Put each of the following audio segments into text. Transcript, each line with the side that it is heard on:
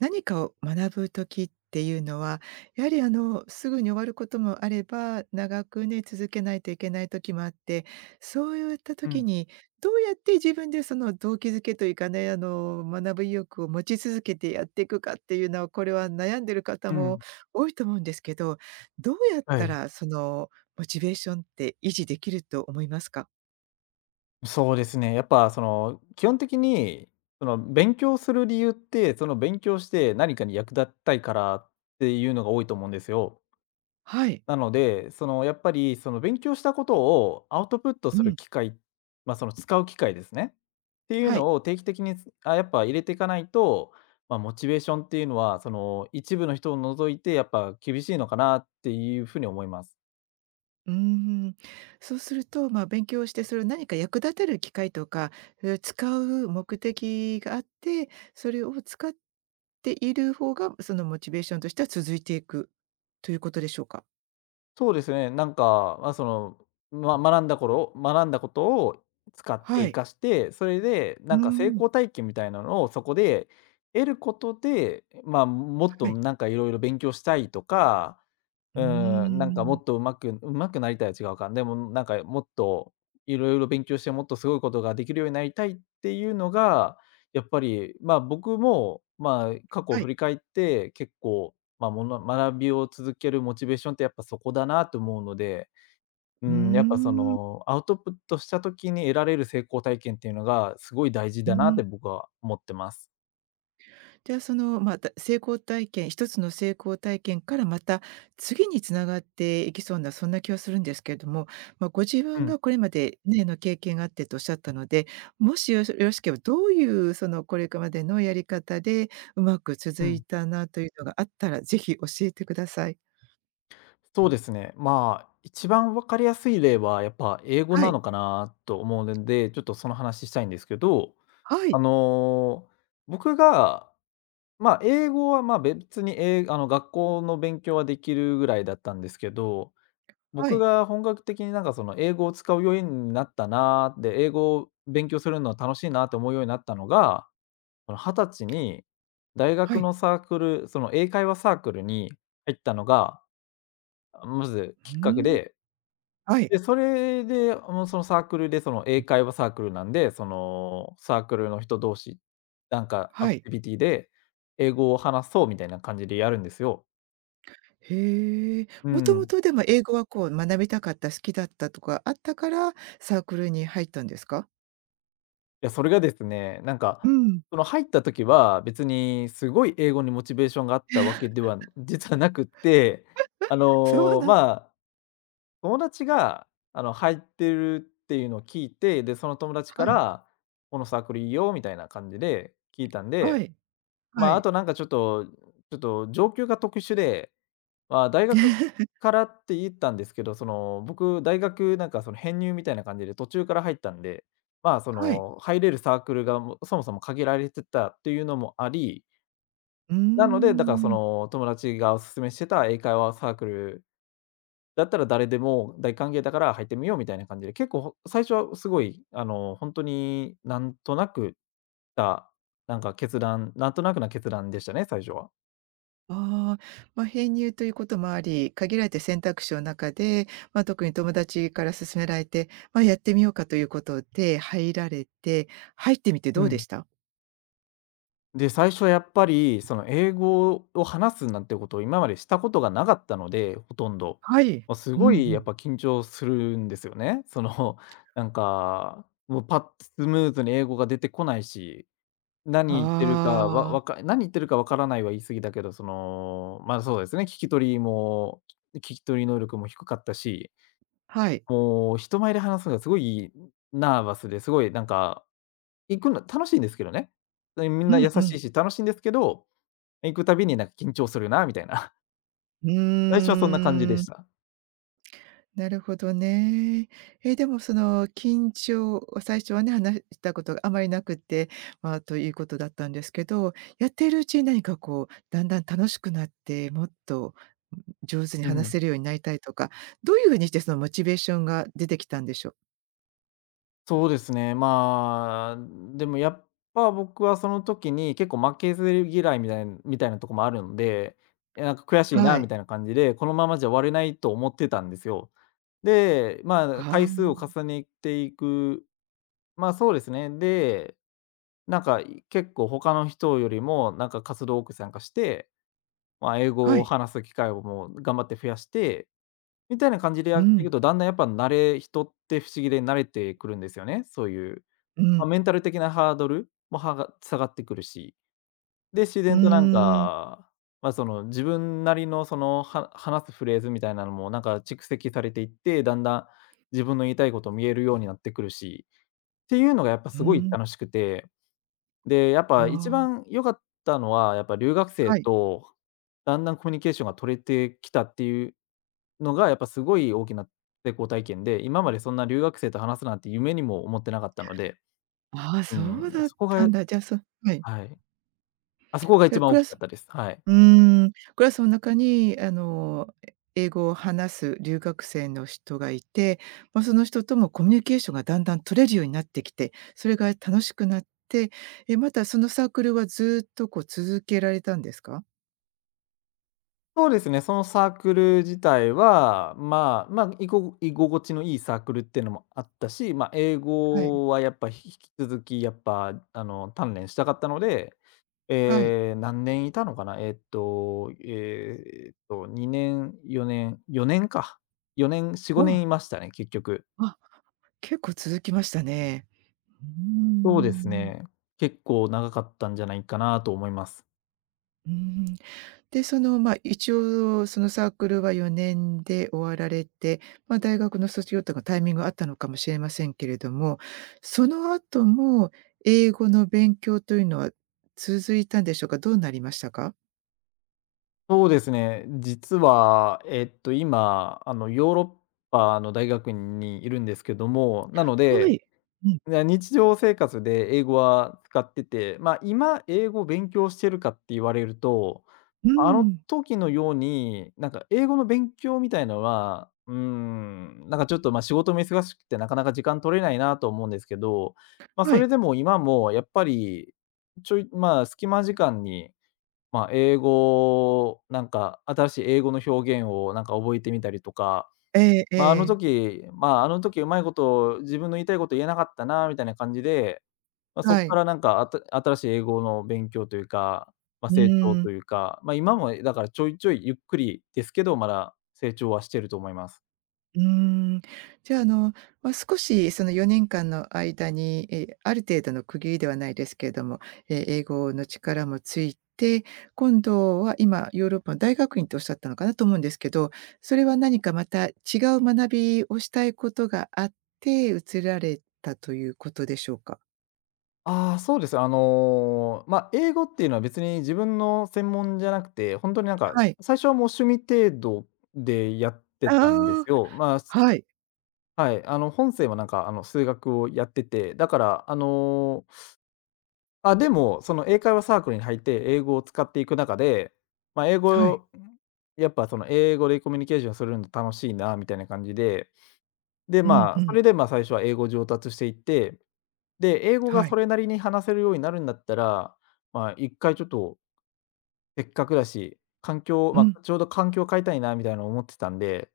right: 何かを学ぶ時っていうのは、やはりすぐに終わることもあれば、長くね、続けないといけない時もあって、そういった
left: う
right: 時
left: ん、
right: に、どうやって自分でその動機づけというかね、学ぶ意欲を持ち続けてやっていくかっていうのは、これは悩んでる方
left: う
right: も
left: ん。
right: 多いと思うんですけど、どうやっ
left: は
right: た
left: い。
right: らそのモチベーションって維持できると思いますか？
left: そうですね。やっぱその、基本的に、その勉強する理由って、その勉強して何かに役立ったいからっていうのが多いと思うんですよ。
right: はい。
left: なので、そのやっぱりその勉強したことをアウトプット
right: う
left: する
right: ん。
left: 機会、まあその使う機会ですね。っていう
right: はい。
left: のを定期的にやっぱ入れていかないと、まあ、モチベーションっていうのは、その一部の人を除いてやっぱ厳しいのかなっていうふうに思います。
right: うーん、そうすると、まあ、勉強して、それを何か役立てる機会とか、それを使う目的があって、それを使っている方が、そのモチベーションとしては続いていくということでしょうか？
left: そうですね、なんか、まあ、その、ま学んだことを使って
right: は
left: 活
right: い。
left: かして、それで
right: う
left: な
right: ー
left: んか成
right: ん。
left: 功体験みたいなのをそこで得ることで、まあ、もっ
right: は
left: と
right: い。
left: なんかいろいろ勉強したいとか
right: うー
left: なんかも
right: ん。
left: っと上手くなりたいは違うか、でもなんかもっといろいろ勉強してもっとすごいことができるようになりたいっていうのが、やっぱり、ま、僕も、ま、過去を
right: はい。
left: 振り返って結構、ま、学びを続けるモチベーションってやっぱそこだなと思うので、う
right: うー
left: ん、やっぱそ
right: ん。
left: のアウトプットした時に得られる成功体験っていうのがすごい大事
right: う
left: だなっ
right: ん。
left: て僕は思ってます。
right: じゃあその、まあ成功体験一つの成功体験からまた次に繋がっていきそうなそんな気はするんですけれども、まあ、ご自
left: う
right: 分
left: ん、
right: がこれまでね、の経験があってとおっしゃったので、もしよろしければどういうそのこれまでのやり方でうまく
left: う
right: 続い
left: ん。
right: たなというのがあったらぜひ教えてください。
left: そうですね。まあ、一番わかりやすい例は、やっぱ英語
right: は
left: な
right: い、
left: のかなと思うので、ちょっとその話したいんですけど、
right: はい、
left: あの、僕が、まあ、英語は、まあ、別に、英あの、学校の勉強はできるぐらいだったんですけど、
right: は
left: 僕
right: い、
left: が本格的になんかその英語を使うようになったな、で、英語を勉強するのは楽しいなって思うようになったのが、その歳に大
right: は
left: 学
right: い。
left: のサークル、その英会話サークルに入ったのが、まず
right: う
left: きっかけ
right: ーん、
left: で。
right: はい、
left: で、それで、そのサークルで、その、英会話サークルなんで、その、サークルの人同士、なんかア
right: は
left: ク
right: い。
left: ティビティで英語を話そうみたいな感じでやるんですよ。
right: へえ。
left: う
right: もとも
left: ん。
right: とでも英語はこう学びたかった、好きだったとかあったからサークルに入ったんですか？
left: いや、それがですね、なん
right: う
left: か、
right: ん、
left: その、入った時は別にすごい英語にモチベーションがあったわけでは 実はなくって、
right: そうなん
left: まあ、友達が、入ってるっていうのを聞いて、で、その友達か
right: はい、
left: ら、このサークルいいよみたいな感じで聞いたん
right: は
left: で、
right: い、
left: ま
right: は
left: あ、あ
right: い。
left: となんかちょっと上級が特殊で、まあ、大学 からって言ったんですけど、その、僕、大学なんかその編入みたいな感じで途中から入ったんで、
right: はい。
left: 入れるサークルがもうそもそも限られてたっていうのもあり、
right: うー
left: なので、だからそ
right: ん。
left: の友達がお勧めしてた英会話サークルだったら誰でも大歓迎だから入ってみようみたいな感じで、結構最初はすごい、本当になんとなくた、なんか決断なんとなくな決断でしたね、最初は。
right: ま、編入ということもあり、限られた選択肢の中で、ま、特に友達から勧められて、ま、やってみようかということで入られて、入ってみてど
left: う
right: うで
left: ん。
right: した？
left: で、最初やっぱり、その英語を話すなんてことを今までしたことがなかったので、ほとんど。
right: はい。
left: ま、す
right: うんう
left: ごいやっ
right: ん。
left: ぱ緊張するんですよね。なんか、もうパッとスムーズに英語が出てこないし、
right: ああ、
left: 何言ってるかわからないは言い過ぎだけど、そうですね、聞き取り能力も低かったし、
right: はい。
left: もう人前で話すのがすごいナーバスで、すごいなんか、行くの楽しいんですけどね。みん
right: う
left: な
right: ん
left: 優
right: う
left: し
right: ん。
left: いし楽しいんですけど、行くたびになんか緊張するなみたいな、
right: う
left: 最初
right: ー
left: はそんな感じでし
right: ん。
left: た。
right: なるほどね。え、でもその緊張最初はね、話したことがあまりなくて、まあ、ということだったんですけど、やっているうちに何かこう、だんだん楽しくなって、もっと、上手に
left: う
right: 話せ
left: ん。
right: るようになりたいとか、どういうふうにしてそのモチベーションが出てきたんでしょう？
left: そうですね、まあ、でもやっぱ僕はその時に結構負けず嫌いみたいなとこもあるんで、いやなんか悔しい
right: は
left: な
right: い。
left: みたいな感じで、このままじゃ終われないと思ってたんですよ。で、まあ、
right: ああ、
left: 回数を重ねていく、まあ、そうですね。で、なんか結構他の人よりもなんか活動多く参加して、まあ、英
right: は
left: 語を
right: い。
left: 話す機会をもう頑張って増やしてみたいな感じで
right: う
left: やってい
right: ん、
left: くと、だんだんやっぱ慣れ人って不思議で慣れてくるんですよね。そういう、
right: う
left: まあ、
right: ん、
left: メンタル的なハードルが下がってくるし、で、自
right: うー
left: 然となん
right: ん、
left: か、まあ、その自分なりのその、話すフレーズみたいなのもなんか蓄積されていって、だんだん自分の言いたいこと見えるようになってくるし、っていうのがやっぱ
right: う
left: すごい
right: ん、
left: 楽しくて、で、やっぱ一
right: ああ、
left: 番良かったのは、やっぱ留学生
right: はい。
left: とだんだんコミュニケーションが取れてきたっていうのが、やっぱすごい大きな成功体験で、今までそんな留学生と話すなんて夢にも思ってなかったので、
right: ああ、
left: う
right: そ
left: ん、
right: うだっ
left: そこ
right: た
left: が、
right: んだ。じゃあ、そはい。
left: はい。あそこが
right: じゃ
left: 一
right: あ、
left: 番大きかったです。はい。
right: クラスの中に英語を話す留学生の人がいて、まあ、その人ともコミュニケーションがだんだん取れるようになってきて、それが楽しくなって、え、またそのサークルはずっとこう続けられたんですか？
left: そうですね、そのサークル自体は、まあ、居心地のいいサークルっていうのもあったし、まあ、英
right: はい、
left: 語はやっぱ引き続きやっぱ、鍛錬したかったので、
right: はい。
left: 何年いたのかな、2年、4年、4年か。4年、4、
right: お
left: 5
right: お、
left: 年いましたね、結局。
right: あ、結構続きましたね。うー
left: そうです
right: ん、
left: ね、結構長かったんじゃないかなと思います。
right: うーん。で、その、ま、あ一応そのサークルは4年で終わられて、まあ、大学の卒業とかタイミングあったのかもしれませんけれども、その後も英語の勉強というのは続いたんでしょうか？どうなりましたか？
left: そうですね。実は、今、ヨーロッパの大学院にいるんですけども、なの
right: は
left: で、
right: い。うん。
left: 日常生活で英語は使ってて、まあ、今、英語を勉強してるかって言われると、
right: うー
left: あの
right: ん。
left: 時のように、なんか、英語の勉強みたいのは、なんか、ちょっと、まあ、仕事も忙しくてなかなか時間取れないなと思うんですけど、まあ、
right: は
left: それ
right: い。
left: でも今もやっぱり、ちょいまあ、隙間時間にまあ、英語、なんか新しい英語の表現をなんか覚えてみたりとか、
right: えええ
left: まあ、
right: え。
left: あの時うまいこと自分の言いたいこと言えなかったなみたいな感じで、まあ、そこ
right: は
left: か
right: い。
left: らなんか新しい英語の勉強というか、まあ、
right: う
left: 成長
right: ー
left: と
right: ん。
left: いうか、まあ、今もだからちょいちょいゆっくりですけど、まだ成長はしてると思います。
right: うーん。じゃあ、まあ、少しその4年間の間に、え、ある程度の区切りではないですけれども、え、英語の力もついて、今度は今ヨーロッパの大学院とおっしゃったのかなと思うんですけど、それは何かまた違う学びをしたいことがあって、移られたということでしょうか？
left: ああ、そうです。まあ、英語っていうのは別に自分の専門じゃなくて、本当になんか、
right: はい。
left: 最初はもう趣味程度でやってたんで
right: あ
left: す
right: あ、
left: よ。まあ
right: はい、
left: はい、本生はなんか、数学をやってて、だから、でも、その英会話サークルに入って英語を使っていく中で、まあ、英
right: は
left: 語
right: い。
left: をやっぱその英語でコミュニケーションするの楽しいなみたいな感じで、で、
right: うん
left: ま
right: う
left: あ、そ
right: ん。
left: れで、ま、最初は英語上達していって、で、英語が
right: は
left: そ
right: い。
left: れなりに話せるようになるんだったら、まあ、一回ちょっとせっかくだし、
right: う
left: ま
right: ん、
left: あ、ちょうど環境を変えたいなみたいなのを思ってたんで、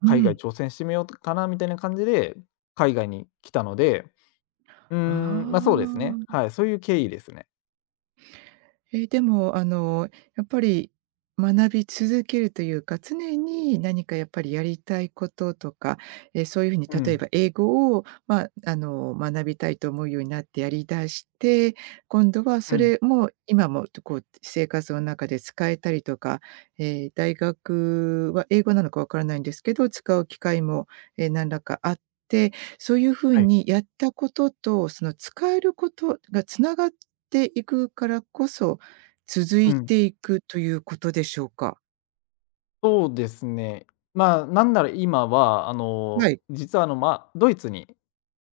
right: う
left: 海外
right: ん。
left: 挑戦してみようかなみたいな感じで、海外に来たのでうー
right: あ
left: ま、そうですね。
right: あ。
left: はい、そういう経緯ですね。
right: ええ、でも、やっぱり学び続けるというか、常に何かやっぱりやりたいこととか、え、そういうふうに
left: う
right: 例え
left: ん、
right: ば英語を、まあ、学びたいと思うようになってやり出して、今度は
left: う
right: そ
left: ん、
right: れも今もこう生活の中で使えたりとか、えー大学は英語なのかわからないんですけど、使う機会も、え、何らかあって、そういうふう
left: はい、
right: にやったことと、その使えることがつながっていくからこそ、続
left: う
right: い
left: ん。
right: ていくということでしょうか？
left: そうですね。まあ、なんなら今は、
right: はい。
left: 実は、ドイツに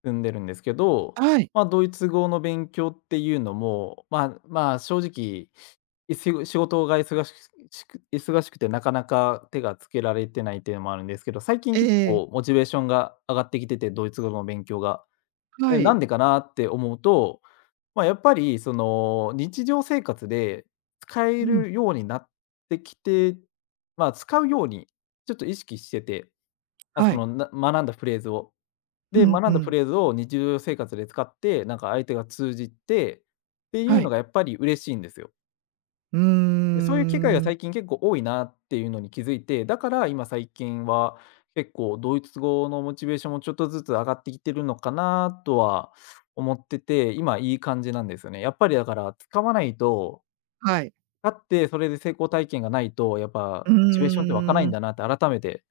left: 住んでるんですけど、
right: はい。
left: まあ、ドイツ語の勉強っていうのも、まあまあ、正直、仕事が忙しくてなかなか手がつけられてないっていうのもあるんですけど、最近結
right: え
left: 構
right: え
left: モチベーションが上がってきてて、ドイツ語の勉強が。
right: は
left: ね、なん
right: い。
left: でかなって思うと、まあ、やっぱりその日常生活で使
right: う
left: え
right: ん。
left: るようになってきて、まあ、使うようにちょっと意識してて、あ、そ
right: はい。
left: の、な学んだフレーズを。
right: う
left: で、
right: ん
left: 学
right: う
left: んだフ
right: ん。
left: レーズを日常生活で使って、なんか相手が通じてってい
right: は
left: うの
right: い。
left: がやっぱり嬉しいんですよ。
right: う
left: で、
right: ー
left: そういう機会が
right: ん。
left: 最近結構多いなっていうのに気づいて、だから今最近は結構ドイツ語のモチベーションもちょっとずつ上がってきてるのかなとは思ってて、今いい感じなんですよね。やっぱりだから使わないと、
right: はい。
left: 使ってそれで成功体験がないと、やっ
right: う
left: ぱモチベーションって湧かない
right: ー
left: ん
right: ん。
left: だなって改めて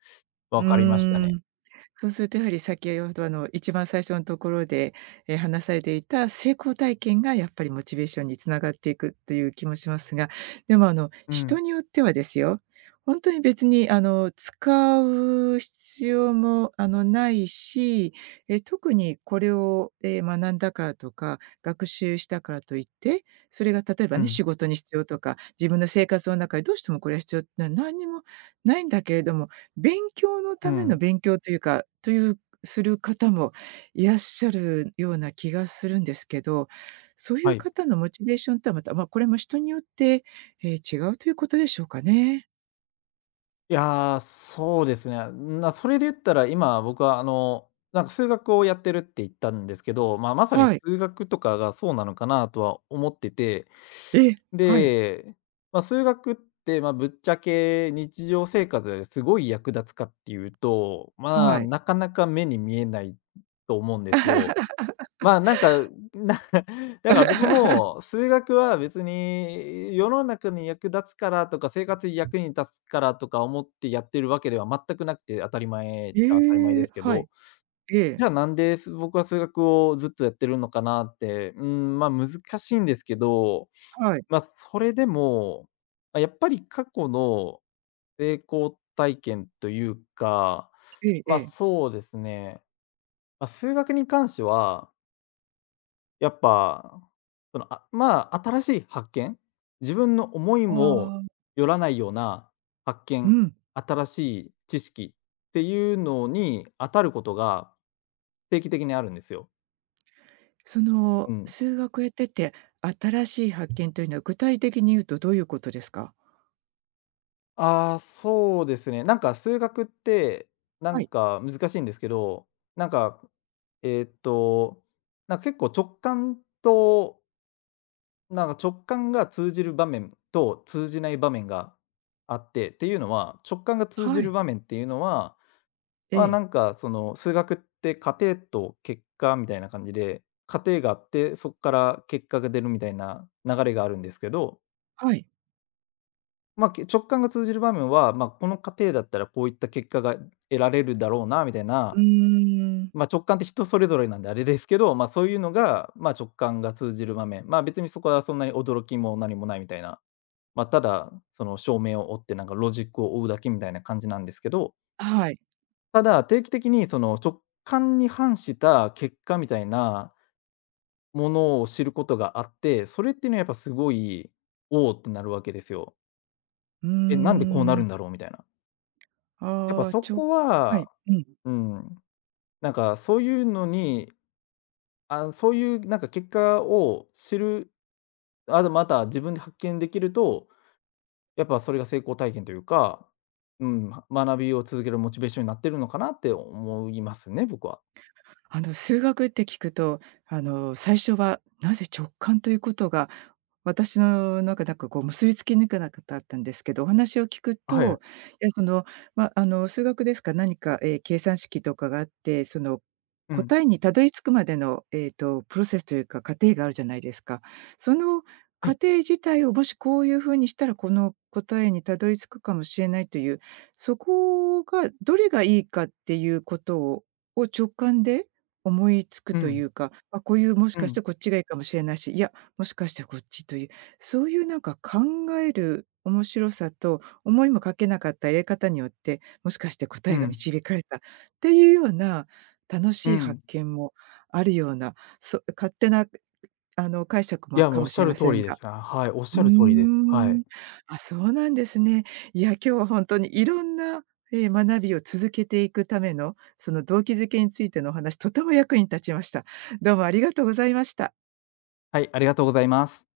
right: う
left: 分かりました
right: ー
left: ね。
right: ん。そうするとやはり先ほど一番最初のところで、え、話されていた成功体験がやっぱりモチベーションに繋がっていくという気もしますが、でも
left: う
right: 人
left: ん、
right: によってはですよ、本当に別に使う必要もないし、え、特にこれを、え、学んだからとか、学習したからといって、それが例えば
left: う
right: ね、仕
left: ん、
right: 事に必要とか、自分の生活の中でどうしてもこれは必要っていうのは何にもないんだけれども勉強の
left: う
right: ための
left: ん、
right: 勉強というか、というする方もいらっしゃるような気がするんですけど、そうい
left: は
right: う
left: い。
right: 方のモチベーションとはまた、まあ、これも人によって、えー違うということでしょうかね。
left: いやー、そうですね。な、それで言ったら、今、僕は、数学をやってるって言ったんですけど、まあ、まさに
right: はい。
left: 数学とかがそうなのかなとは思ってて、
right: ええ、はい、
left: で、まあ、数学って、まあ、ぶっちゃけ日常生活ですごい役立つかっていうと、まあ、
right: はい。
left: なかなか目に見えないと思うんです よ。まあ、なんか、な だから僕も、数学は別に世の中に役立つからとか、生活に役に立つからとか思ってやってるわけでは全くなくて、当たり前っちゃ当たり前
right: え
left: で
right: え、
left: すけ
right: はい、
left: ど、
right: え
left: じ
right: え、
left: ゃあなんで、す僕は数学をずっとやってるのかなって、うん、ま、難しいんですけど、
right: はい、
left: ま、それでも、ま、やっぱり過去の成功体験というか、
right: えええ
left: ま、
right: え。
left: そうですね、まあ、数学に関してはやっぱ、新しい発見、自分の思い
right: あ
left: も
right: あ、
left: よらないような発
right: う
left: 見、
right: ん。
left: 新しい知識っていうのに当たることが定期的にあるんですよ。
right: その
left: うん。
right: 数学やってて、新しい発見というのは具体的に言うとどういうことですか？
left: ああ、そうですね。なんか数学って、な
right: は
left: ん
right: い、
left: か難しいんですけど、なんか、えーっと、なんか結構直感となんか直感が通じる場面と通じない場面があって、っていうのは、直感が通
right: は
left: じる
right: い、
left: 場面っていうのは、
right: え
left: まあ、な
right: え、
left: んかその数学って過程と結果みたいな感じで、過程があって、そこから結果が出るみたいな流れがあるんですけど、
right: はい。
left: まあ、直感が通じる場面は、まあ、この過程だったらこういった結果が得られるだろうなみたい
right: う
left: な、
right: ーん。
left: まあ、直感って人それぞれなんであれですけど、まあ、そういうのが、まあ、直感が通じる場面、まあ、別にそこはそんなに驚きも何もないみたいな。まあ、ただ、その照明を追って、なんかロジックを追うだけみたいな感じなんですけど、
right: はい。
left: ただ、定期的にその直感に反した結果みたいなものを知ることがあって、それっていうのはやっぱすごい、おおってなるわけですよ。
right: うー
left: え、なんでこうなる
right: ん。
left: んだろうみたいな。やっぱ
right: ああ、
left: そ
right: ちょ
left: こ
right: は
left: は、
right: い、うん。
left: うん、なんかそういうのに、あ、そういうなんか結果を知る、あとまた自分で発見できるとやっぱそれが成功体験というか、うん、学びを続けるモチベーションになってるのかなって思いますね、僕は。
right: 数学って聞くと、最初はなぜ直感ということが私の中なんかこう結びつきにくなかったんですけど、お話を聞く
left: はい。
right: と、いやその、ま、あの数学ですか、何か、ええ、計算式とかがあって、その
left: うん。
right: 答えにたどり着くまでの、プロセスというか、過程があるじゃないですか。その
left: は
right: 過
left: い。
right: 程自体をもしこういう風にしたら、この答えにたどり着くかもしれないという、そこがどれがいいかっていうことを直感で思いつく
left: う
right: とい
left: ん。
right: うか、あ、こういうもし
left: う
right: かして
left: ん。
right: こっちがいいかもしれないし、いやもしかしてこっちという、そういうなんか考える面白さと、思いもかけなかった入れ方によって、もしかして答
left: う
right: えが
left: ん。
right: 導かれたっていうような楽
left: う
right: しい発
left: ん。
right: 見もあるような、そ勝手な解釈
left: い
right: も
left: や、も
right: か
left: うおっ
right: も
left: し
right: し
left: ゃ
right: れま
left: る通
right: せん
left: りで
right: が。
left: す。あ、はい、おっ
right: う
left: し
right: ー
left: ゃる通りです。は
right: ん。
left: い。
right: あ、そうなんですね。いや、今日は本当にいろんな、ええ、学びを続けていくための、その動機づけについてのお話、とても役に立ちました。どうもありがとうございました。
left: はい、ありがとうございます。